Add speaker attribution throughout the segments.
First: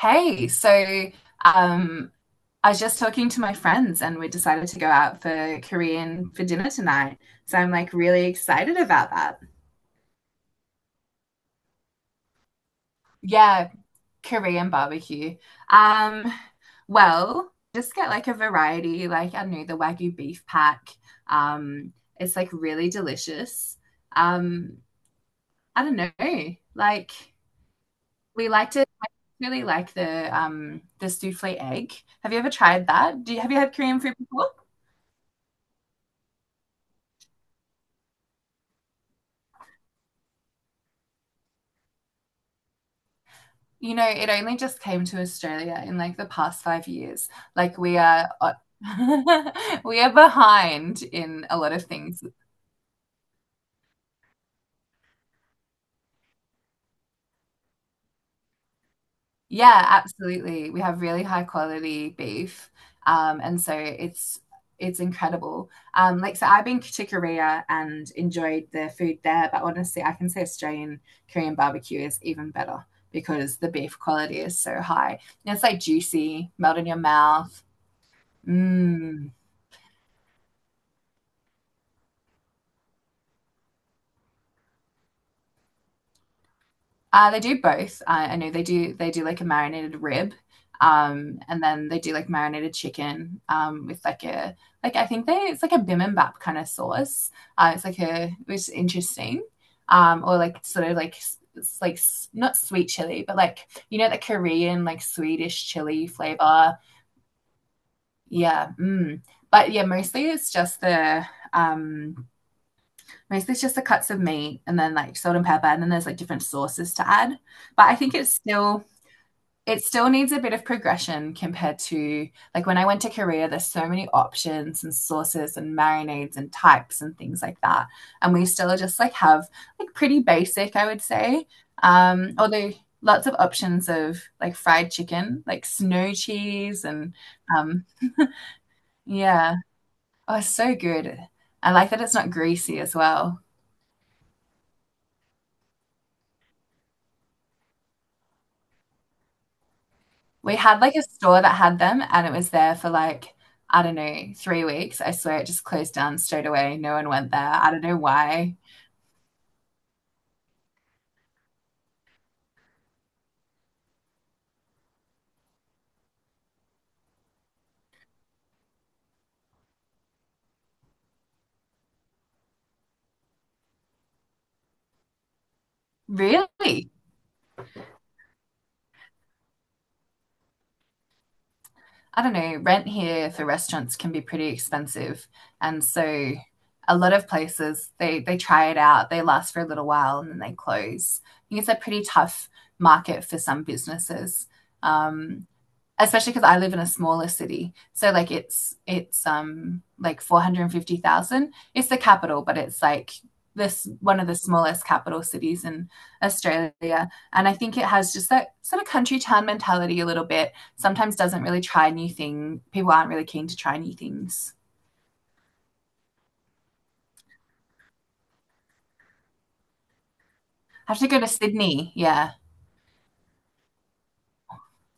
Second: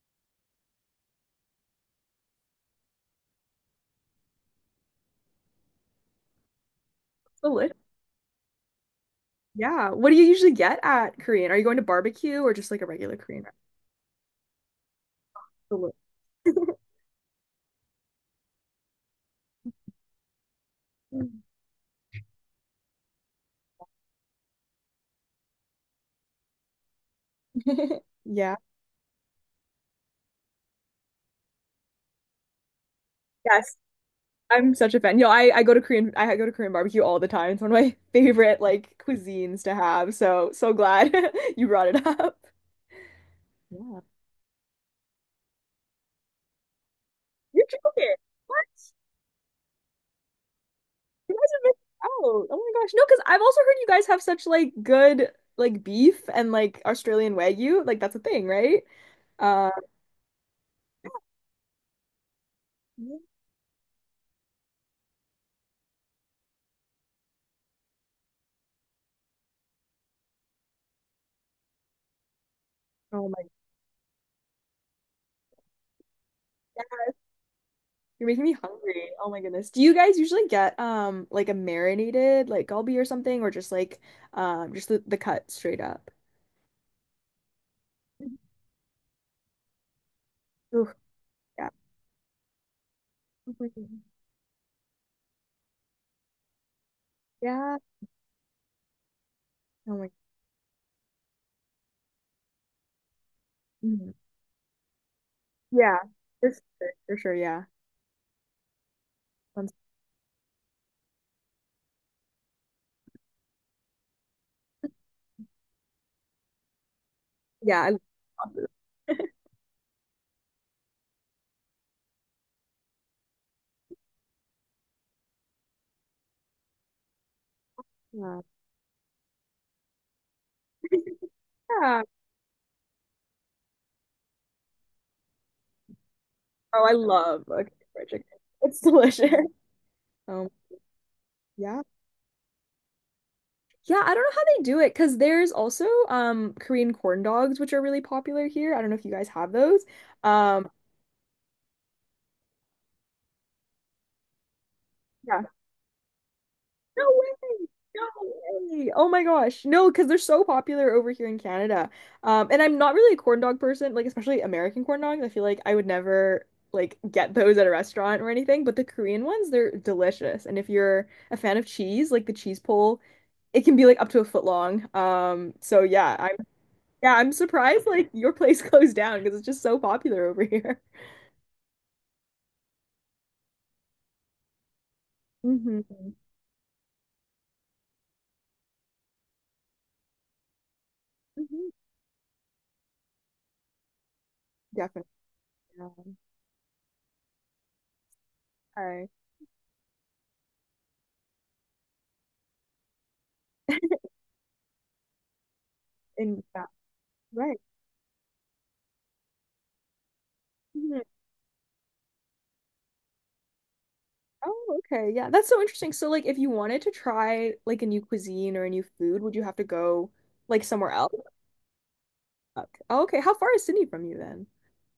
Speaker 1: Hey, um, I was just talking to my friends and we decided to go out for Korean for dinner tonight. So I'm
Speaker 2: Deli-
Speaker 1: like really excited about that.
Speaker 2: Yeah. What do you usually get at Korean? Are you going to barbecue or just like a regular Korean
Speaker 1: Yeah, Korean barbecue.
Speaker 2: restaurant?
Speaker 1: Um, well, just get like a variety, like I don't know, the Wagyu beef pack.
Speaker 2: Deli-
Speaker 1: Um, it's like really delicious. Um, I don't know, like we
Speaker 2: Yeah.
Speaker 1: like to I really like the souffle egg. Have you ever tried that? Do you have you had
Speaker 2: Yes.
Speaker 1: Korean food before?
Speaker 2: I'm such a fan. You know, I go to Korean barbecue all the time. It's one of my favorite like cuisines to have. So glad you brought it up.
Speaker 1: You
Speaker 2: Yeah.
Speaker 1: know, it only just came to Australia in like the past 5 years.
Speaker 2: You're
Speaker 1: Like we
Speaker 2: joking.
Speaker 1: are
Speaker 2: What?
Speaker 1: we are behind
Speaker 2: You
Speaker 1: in
Speaker 2: guys
Speaker 1: a
Speaker 2: are
Speaker 1: lot
Speaker 2: missing
Speaker 1: of things.
Speaker 2: out. Oh my gosh. No, because I've also heard you guys have such like good like beef and like Australian Wagyu. Like that's a thing, right? Uh,
Speaker 1: Yeah, absolutely. We have really high quality beef. And so it's incredible. Like so I've been to Korea and enjoyed the food there, but honestly, I can say Australian Korean barbecue is even better
Speaker 2: oh my
Speaker 1: because the beef quality is so high. And it's like juicy, melt in
Speaker 2: yeah,
Speaker 1: your mouth.
Speaker 2: you're making me hungry. Oh
Speaker 1: Mmm.
Speaker 2: my goodness. Do you guys usually get like a marinated like galbi or something or just like just the cut straight up?
Speaker 1: They do both. I know they do. They do like a marinated rib,
Speaker 2: Oof,
Speaker 1: and
Speaker 2: yeah.
Speaker 1: then they do like marinated chicken
Speaker 2: Oh my goodness.
Speaker 1: with like a like I think they it's like a bibimbap kind of sauce.
Speaker 2: Yeah.
Speaker 1: It's like a Which is interesting,
Speaker 2: Oh my
Speaker 1: or like sort of like it's like not sweet chili, but like you know
Speaker 2: mhm.
Speaker 1: the Korean like Swedish
Speaker 2: Yeah.
Speaker 1: chili
Speaker 2: For
Speaker 1: flavor.
Speaker 2: sure, for sure, yeah.
Speaker 1: Yeah,
Speaker 2: Um,
Speaker 1: But yeah, um, mostly it's just the cuts of meat and then like salt and pepper, and then there's like different sauces to add.
Speaker 2: yeah,
Speaker 1: But
Speaker 2: I
Speaker 1: I
Speaker 2: love
Speaker 1: think
Speaker 2: it.
Speaker 1: it still needs a bit of progression compared to, like, when I went to Korea, there's so many options and sauces and marinades and types and things like that. And
Speaker 2: Yeah.
Speaker 1: we still just have like pretty basic, I would say. Although lots of options of like fried chicken, like snow cheese
Speaker 2: Oh, I
Speaker 1: and
Speaker 2: love a Kentucky
Speaker 1: um,
Speaker 2: Fried Chicken. It's delicious.
Speaker 1: yeah. Oh, it's
Speaker 2: Um,
Speaker 1: so good. I
Speaker 2: yeah.
Speaker 1: like that it's not greasy as well.
Speaker 2: Yeah, I don't know how they do it because there's also Korean corn dogs, which are really popular here. I don't know if you guys have those.
Speaker 1: We
Speaker 2: Um,
Speaker 1: had like a store that had them and it was there for like, I don't know, 3 weeks. I swear
Speaker 2: yeah.
Speaker 1: it just closed down straight away. No
Speaker 2: No
Speaker 1: one
Speaker 2: way.
Speaker 1: went there. I don't know
Speaker 2: No
Speaker 1: why.
Speaker 2: way. Oh my gosh. No, because they're so popular over here in Canada. And I'm not really a corn dog person, like especially American corn dogs. I feel like I would never like get those at a restaurant or anything, but the Korean ones, they're delicious. And if you're a fan of cheese, like the cheese pole, it can be like up to a foot long.
Speaker 1: Really?
Speaker 2: Yeah, I'm surprised like your place closed down because it's just so popular over here.
Speaker 1: I don't know. Rent here for restaurants can be pretty expensive.
Speaker 2: Hmm.
Speaker 1: And so a lot of places they try it out, they last for a little while and then they close. I think
Speaker 2: Hmm.
Speaker 1: it's a pretty tough market for some businesses.
Speaker 2: Definitely.
Speaker 1: Um,
Speaker 2: Yeah.
Speaker 1: Especially because I live in a smaller city. So like it's
Speaker 2: All right.
Speaker 1: it's um like 450,000. It's the capital, but it's like this one of the smallest capital cities in
Speaker 2: And yeah,
Speaker 1: Australia. And I
Speaker 2: right.
Speaker 1: think it has just that sort of country town mentality a little bit.
Speaker 2: Mhm.
Speaker 1: Sometimes doesn't really try new things. People aren't really keen to try new things.
Speaker 2: Oh, okay. Yeah, that's so interesting. So, like, if you wanted to try like a new cuisine or a new food, would you have to go like somewhere
Speaker 1: I have to
Speaker 2: else?
Speaker 1: go to Sydney. Yeah.
Speaker 2: Okay. Oh, okay. How far is Sydney from you then?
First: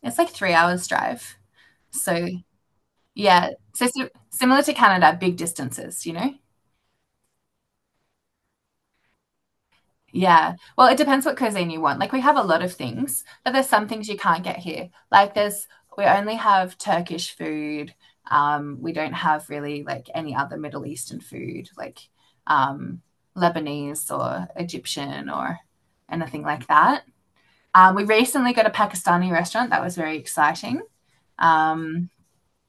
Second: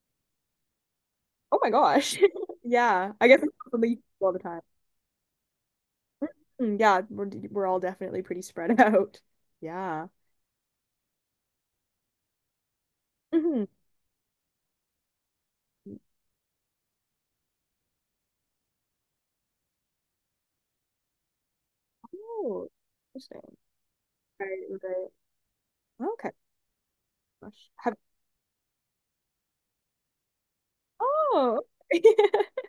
Speaker 1: It's like 3 hours drive.
Speaker 2: Oh my gosh.
Speaker 1: So
Speaker 2: Yeah, I guess
Speaker 1: yeah.
Speaker 2: it's
Speaker 1: So,
Speaker 2: something you do all the time.
Speaker 1: similar to Canada, big distances, you know?
Speaker 2: Mm, yeah, we're all definitely pretty spread out. Yeah.
Speaker 1: Yeah. Well, it depends what cuisine you want. Like we have a lot of things, but
Speaker 2: Hmm.
Speaker 1: there's some things you can't get here. Like there's We only have Turkish food. We don't have really like any other Middle Eastern food, like
Speaker 2: Oh,
Speaker 1: um
Speaker 2: interesting.
Speaker 1: Lebanese or
Speaker 2: Right, right.
Speaker 1: Egyptian or
Speaker 2: Okay.
Speaker 1: anything like that.
Speaker 2: Gosh. Have,
Speaker 1: We recently got a Pakistani restaurant. That was very exciting.
Speaker 2: oh,
Speaker 1: Um,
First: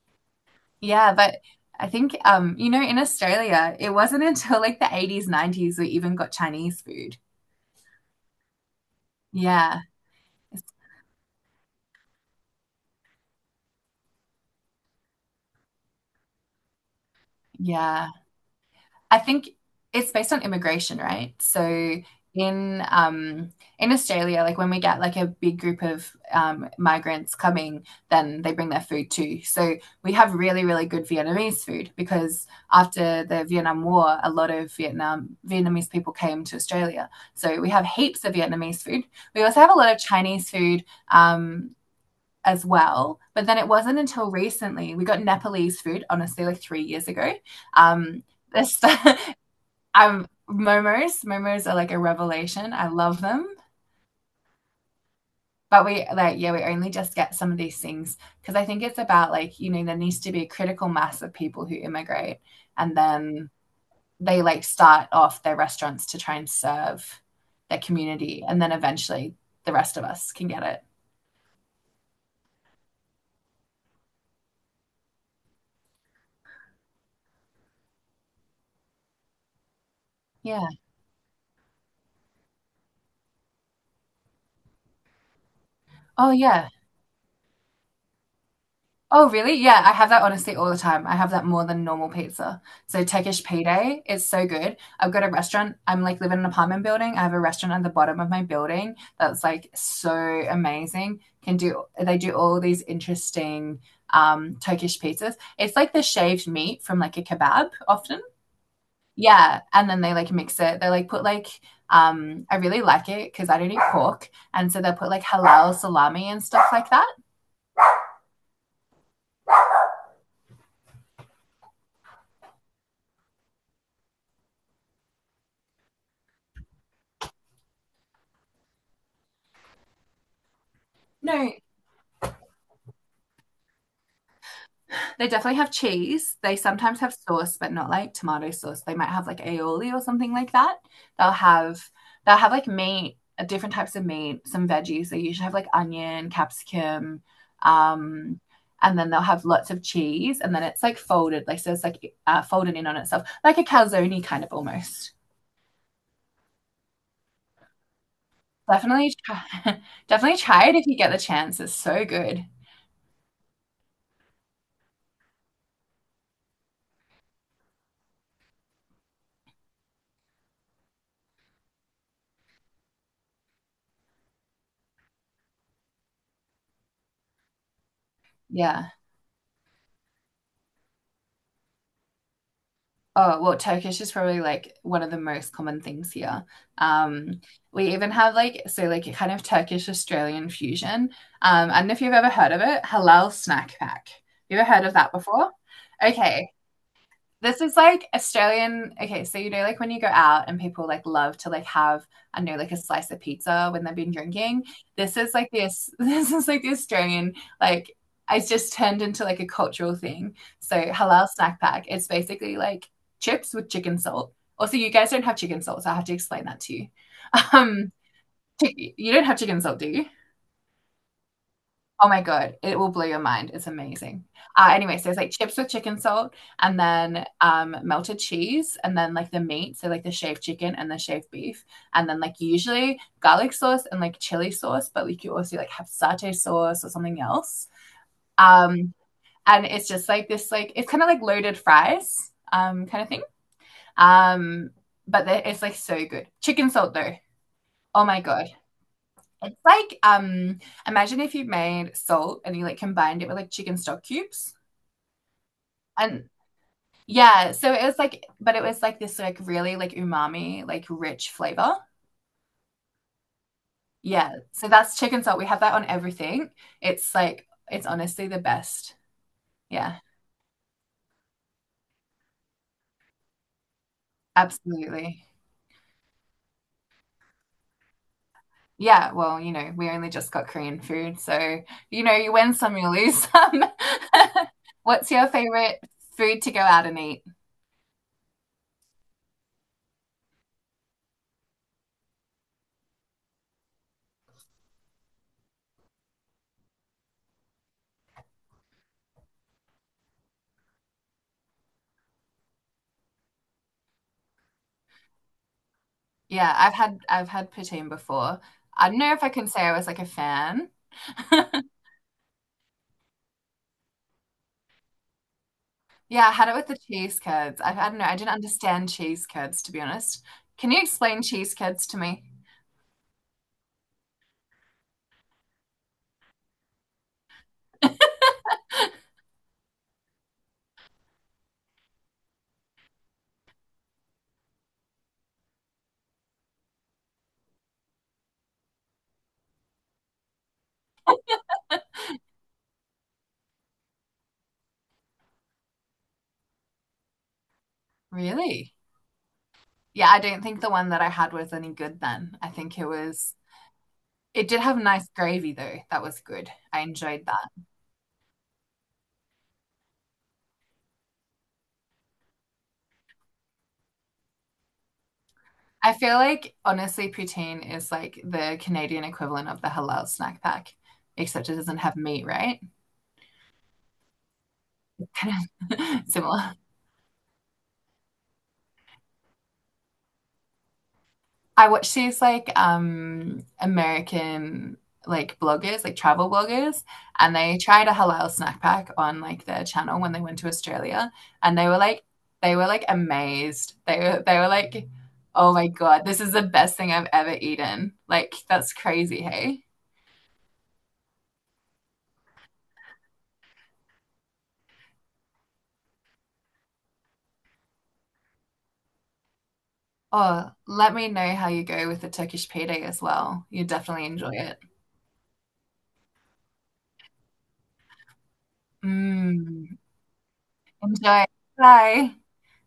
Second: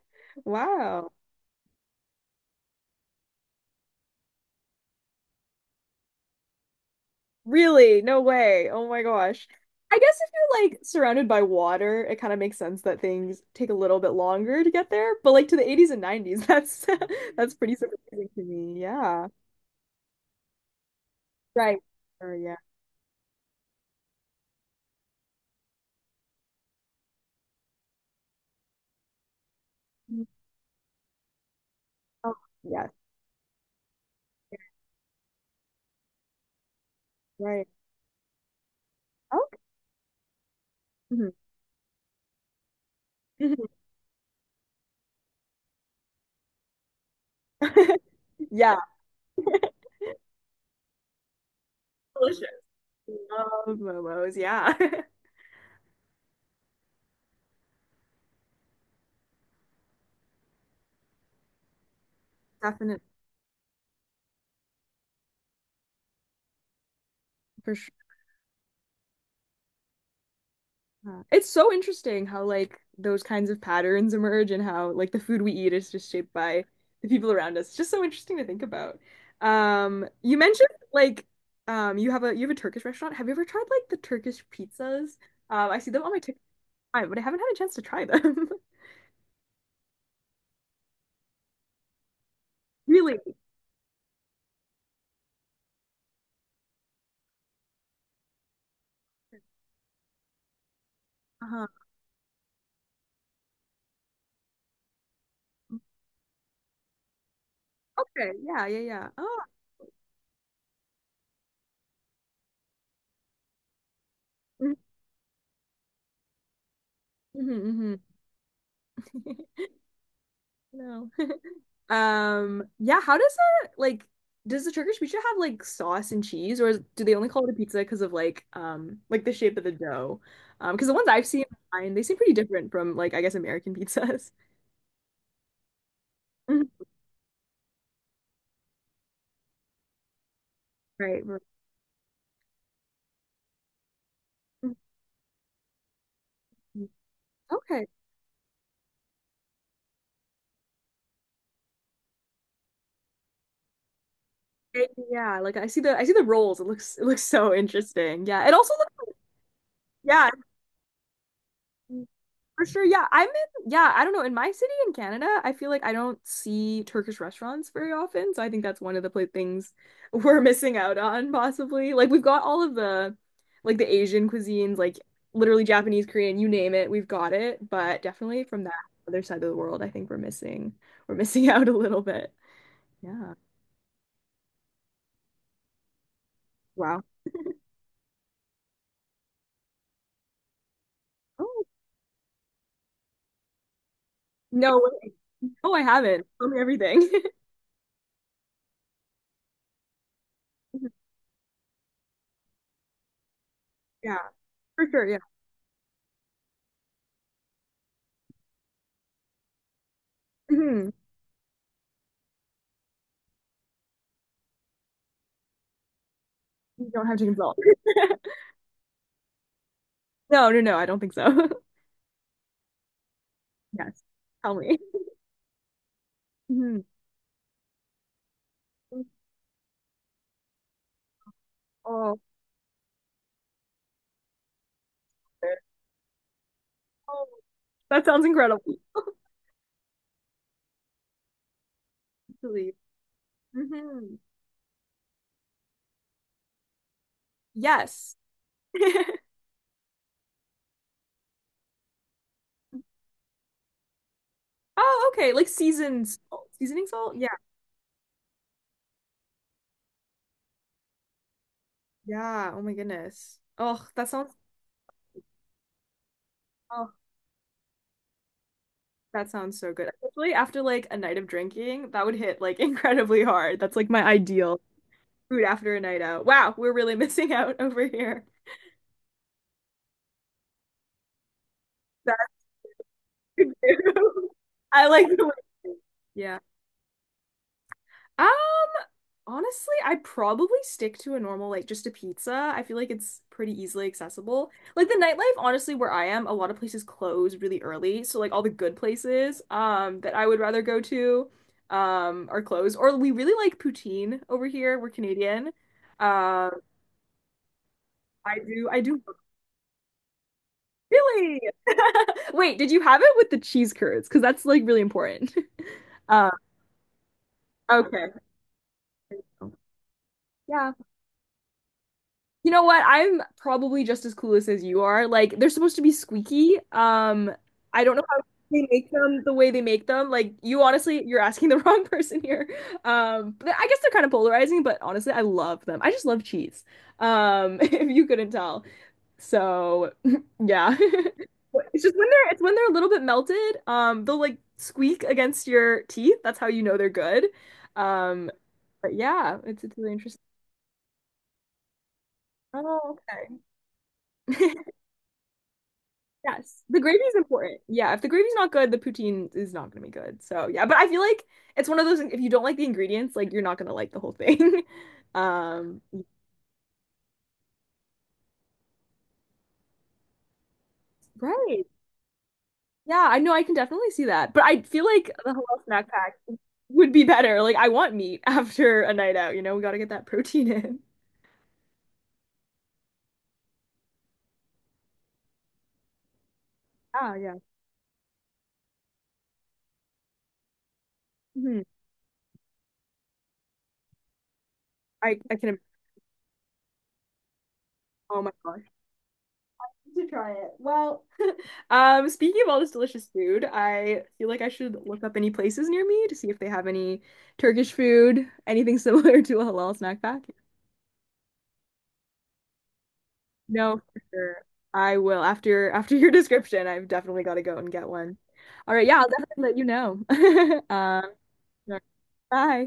Speaker 2: wow.
Speaker 1: yeah, but I think you know, in Australia, it wasn't until like the 80s, 90s we even got Chinese food.
Speaker 2: Really? No way. Oh my gosh.
Speaker 1: Yeah.
Speaker 2: I guess if you're like surrounded by water, it kind of makes sense that things take a little bit longer to get there. But like to the 80s and 90s, that's that's pretty
Speaker 1: Yeah.
Speaker 2: surprising to me.
Speaker 1: I
Speaker 2: Yeah.
Speaker 1: think it's based on immigration, right?
Speaker 2: Right.
Speaker 1: So
Speaker 2: Or yeah.
Speaker 1: in um in Australia, like when we get like a big group of migrants coming, then they bring their food too. So we
Speaker 2: Mhm.
Speaker 1: have really, really good Vietnamese food
Speaker 2: Oh,
Speaker 1: because
Speaker 2: yes.
Speaker 1: after the Vietnam War, a lot of Vietnamese people came to Australia. So
Speaker 2: Right.
Speaker 1: we have heaps of Vietnamese food. We
Speaker 2: Okay.
Speaker 1: also have a lot of Chinese food,
Speaker 2: Mhm.
Speaker 1: um as well. But then
Speaker 2: Mhm.
Speaker 1: it wasn't until recently we got Nepalese food, honestly, like 3 years ago. Um,
Speaker 2: Yeah.
Speaker 1: this Momos, momos are like a
Speaker 2: Delicious.
Speaker 1: revelation. I love them.
Speaker 2: Love momos. Yeah.
Speaker 1: But we like, yeah, we only just get some of these things because I think it's about like, you know, there needs to be a critical mass of people who immigrate and
Speaker 2: Definitely.
Speaker 1: then they like start off their restaurants to try and serve
Speaker 2: For
Speaker 1: their community and then eventually the rest of us can get it.
Speaker 2: It's so interesting how like those kinds of patterns emerge and how like the food we eat is just shaped by the people around us. It's just so interesting to think about. You
Speaker 1: Yeah.
Speaker 2: mentioned like you have a Turkish restaurant. Have you ever tried like the Turkish pizzas? I see them on my
Speaker 1: Oh
Speaker 2: TikTok,
Speaker 1: yeah.
Speaker 2: but I haven't had a chance to try them.
Speaker 1: Oh, really? Yeah, I have that honestly all the time. I have that more than normal pizza. So
Speaker 2: Really?
Speaker 1: Turkish pide is so good. I've got a restaurant. I'm like living in an apartment building. I have a restaurant at the bottom of my building that's like so amazing. Can
Speaker 2: Uh-huh.
Speaker 1: Do they do all these interesting Turkish pizzas. It's like the shaved meat from like a kebab often.
Speaker 2: Okay. Yeah, yeah, yeah. Oh.
Speaker 1: Yeah, and then they like mix it. They like put like I really like it because I don't eat pork, and
Speaker 2: Hmm.
Speaker 1: so they'll put like halal salami and stuff like that.
Speaker 2: Hmm. No. Yeah, how does it like does the Turkish pizza have like sauce and cheese or is, do they only call it a pizza because of like the shape of the dough? Because the ones I've seen
Speaker 1: No,
Speaker 2: online, they seem pretty different from like I guess American pizzas.
Speaker 1: they definitely have cheese. They
Speaker 2: Mhm.
Speaker 1: sometimes have sauce, but not like tomato sauce. They might have like aioli or something like that.
Speaker 2: Right,
Speaker 1: They'll
Speaker 2: right.
Speaker 1: have they'll have like meat, different types of meat, some veggies. They usually have like onion,
Speaker 2: Mhm.
Speaker 1: capsicum,
Speaker 2: Okay.
Speaker 1: um, and then they'll have lots of cheese, and then it's like folded, like so it's like folded in on itself, like a calzone kind of
Speaker 2: Eh,
Speaker 1: almost.
Speaker 2: yeah, like I see the rolls. It looks so interesting. Yeah. It also looks
Speaker 1: Definitely, try,
Speaker 2: yeah.
Speaker 1: definitely try it if you get the chance. It's so good.
Speaker 2: For sure, yeah. I don't know. In my city in Canada, I feel like I don't see Turkish restaurants very often. So I think that's one of the pla things we're missing out on, possibly. Like we've got all of the like the Asian cuisines, like literally Japanese, Korean, you name it, we've got it. But definitely from that
Speaker 1: Yeah.
Speaker 2: other side of the world, I think we're missing out a little bit. Yeah.
Speaker 1: Oh, well, Turkish is probably like one of the most common things here.
Speaker 2: Wow.
Speaker 1: Um, we even have like, so like a kind of Turkish Australian fusion.
Speaker 2: Oh,
Speaker 1: I don't know if you've ever heard of it, halal snack pack. You ever
Speaker 2: no
Speaker 1: heard of
Speaker 2: way.
Speaker 1: that before?
Speaker 2: Oh, I haven't. Tell
Speaker 1: Okay.
Speaker 2: me everything.
Speaker 1: This is like Australian. Okay, so you know, like when you go out and people like love to like have, I know, like a slice of pizza when they've been
Speaker 2: Yeah,
Speaker 1: drinking.
Speaker 2: for sure.
Speaker 1: This
Speaker 2: Yeah.
Speaker 1: is like this. This is like the Australian. Like it's just turned into like a cultural thing. So
Speaker 2: Mhm.
Speaker 1: halal snack pack. It's basically like chips with chicken salt. Also, you guys don't have chicken salt, so I have to explain that to you.
Speaker 2: You don't have chicken salt.
Speaker 1: Um, you don't have chicken salt, do you?
Speaker 2: No, no, no, I don't think so.
Speaker 1: Oh my God, it will blow your mind. It's
Speaker 2: Yes.
Speaker 1: amazing.
Speaker 2: Tell me.
Speaker 1: Anyway, so it's like chips with chicken salt and
Speaker 2: Mhm.
Speaker 1: then melted cheese and then like the meat. So like the shaved chicken and the shaved beef. And
Speaker 2: Oh,
Speaker 1: then like usually garlic sauce and like chili sauce, but like you also
Speaker 2: there.
Speaker 1: like have satay sauce or something
Speaker 2: Oh,
Speaker 1: else.
Speaker 2: that sounds incredible.
Speaker 1: Um, and it's just like this, like it's kind of like loaded fries
Speaker 2: Really.
Speaker 1: kind of thing.
Speaker 2: Hmm.
Speaker 1: Um, but it's like so good. Chicken salt though. Oh
Speaker 2: Yes.
Speaker 1: my God. It's like imagine if you made salt and you like combined it with like chicken stock cubes.
Speaker 2: Oh, okay. Like seasoned
Speaker 1: And
Speaker 2: salt. Seasoning salt? Yeah.
Speaker 1: yeah, so it was like this like really like umami, like rich flavor.
Speaker 2: Yeah. Oh my goodness.
Speaker 1: Yeah. So that's chicken salt. We have that on everything.
Speaker 2: Oh,
Speaker 1: It's like it's honestly the best.
Speaker 2: that sounds so good.
Speaker 1: Yeah,
Speaker 2: Especially after like a night of drinking, that would hit like incredibly hard. That's like my ideal
Speaker 1: absolutely.
Speaker 2: food after a night out. Wow, we're really missing out over here.
Speaker 1: Yeah, well, you know, we only just got Korean food, so you
Speaker 2: That's
Speaker 1: know, you win some, you lose some.
Speaker 2: I like
Speaker 1: What's
Speaker 2: the
Speaker 1: your
Speaker 2: way.
Speaker 1: favorite
Speaker 2: Yeah.
Speaker 1: food to go out and eat?
Speaker 2: Ah. Honestly, I'd probably stick to a normal, like just a pizza. I feel like it's pretty easily accessible. Like the nightlife, honestly, where I am, a lot of places close really early. So like all the good places that I would rather go to are closed. Or we really like poutine over here. We're Canadian. Uh,
Speaker 1: Yeah, I've had poutine
Speaker 2: I
Speaker 1: before.
Speaker 2: do I
Speaker 1: I don't
Speaker 2: do
Speaker 1: know if I can say I was like a fan.
Speaker 2: really wait, did you have it with the cheese curds? Because that's like really important.
Speaker 1: Yeah,
Speaker 2: Uh,
Speaker 1: I had it with the cheese curds. I don't know.
Speaker 2: okay.
Speaker 1: I didn't understand cheese curds to be honest. Can
Speaker 2: Yeah.
Speaker 1: you explain cheese curds to me?
Speaker 2: You know what? I'm probably just as clueless as you are. Like they're supposed to be squeaky. I don't know how they make them the way they make them. Like you honestly, you're asking the wrong person here. But I guess they're kind of polarizing, but honestly, I love them. I just love cheese. If you couldn't tell. So, yeah. It's just when they're a little bit melted, they'll like squeak against your teeth. That's how you know they're good. Um,
Speaker 1: Really?
Speaker 2: but yeah, it's really
Speaker 1: Yeah, I
Speaker 2: interesting.
Speaker 1: don't think the one that I had was any good then. I think it
Speaker 2: Oh,
Speaker 1: was It
Speaker 2: okay.
Speaker 1: did have nice gravy though. That was good.
Speaker 2: Yes, the
Speaker 1: I
Speaker 2: gravy is
Speaker 1: enjoyed that.
Speaker 2: important. Yeah, if the gravy's not good, the poutine is not gonna be good. So yeah, but I feel like it's one of those things, if you don't like the ingredients, like you're not gonna like the whole thing. Um,
Speaker 1: I feel like honestly poutine is like the Canadian equivalent of the halal snack pack, except it
Speaker 2: right.
Speaker 1: doesn't have meat, right?
Speaker 2: Yeah, I know I can definitely see that. But I feel like the
Speaker 1: Kind
Speaker 2: halal
Speaker 1: of
Speaker 2: snack pack
Speaker 1: similar.
Speaker 2: would be better. Like I want meat after a night out, you know, we gotta get that protein in.
Speaker 1: I watch these like American like bloggers, like travel bloggers,
Speaker 2: Ah,
Speaker 1: and
Speaker 2: yeah.
Speaker 1: they tried a halal snack pack on like their channel when they went to Australia, and
Speaker 2: Mhm.
Speaker 1: they were like amazed. They were like,
Speaker 2: I
Speaker 1: "Oh
Speaker 2: can.
Speaker 1: my God, this is the best thing I've ever eaten."
Speaker 2: Oh my
Speaker 1: Like
Speaker 2: gosh.
Speaker 1: that's crazy, hey?
Speaker 2: To try it. Well, speaking of all this delicious food, I feel like I should look up any places near me to see if they have any Turkish food, anything similar to a halal snack pack.
Speaker 1: Oh, let me know how you go with the Turkish pide as well. You
Speaker 2: No, for
Speaker 1: definitely enjoy
Speaker 2: sure.
Speaker 1: it.
Speaker 2: I will after your description. I've definitely got to go and get one. All right, yeah, I'll definitely let you
Speaker 1: Mm,
Speaker 2: know. Um,
Speaker 1: enjoy. Bye.
Speaker 2: bye.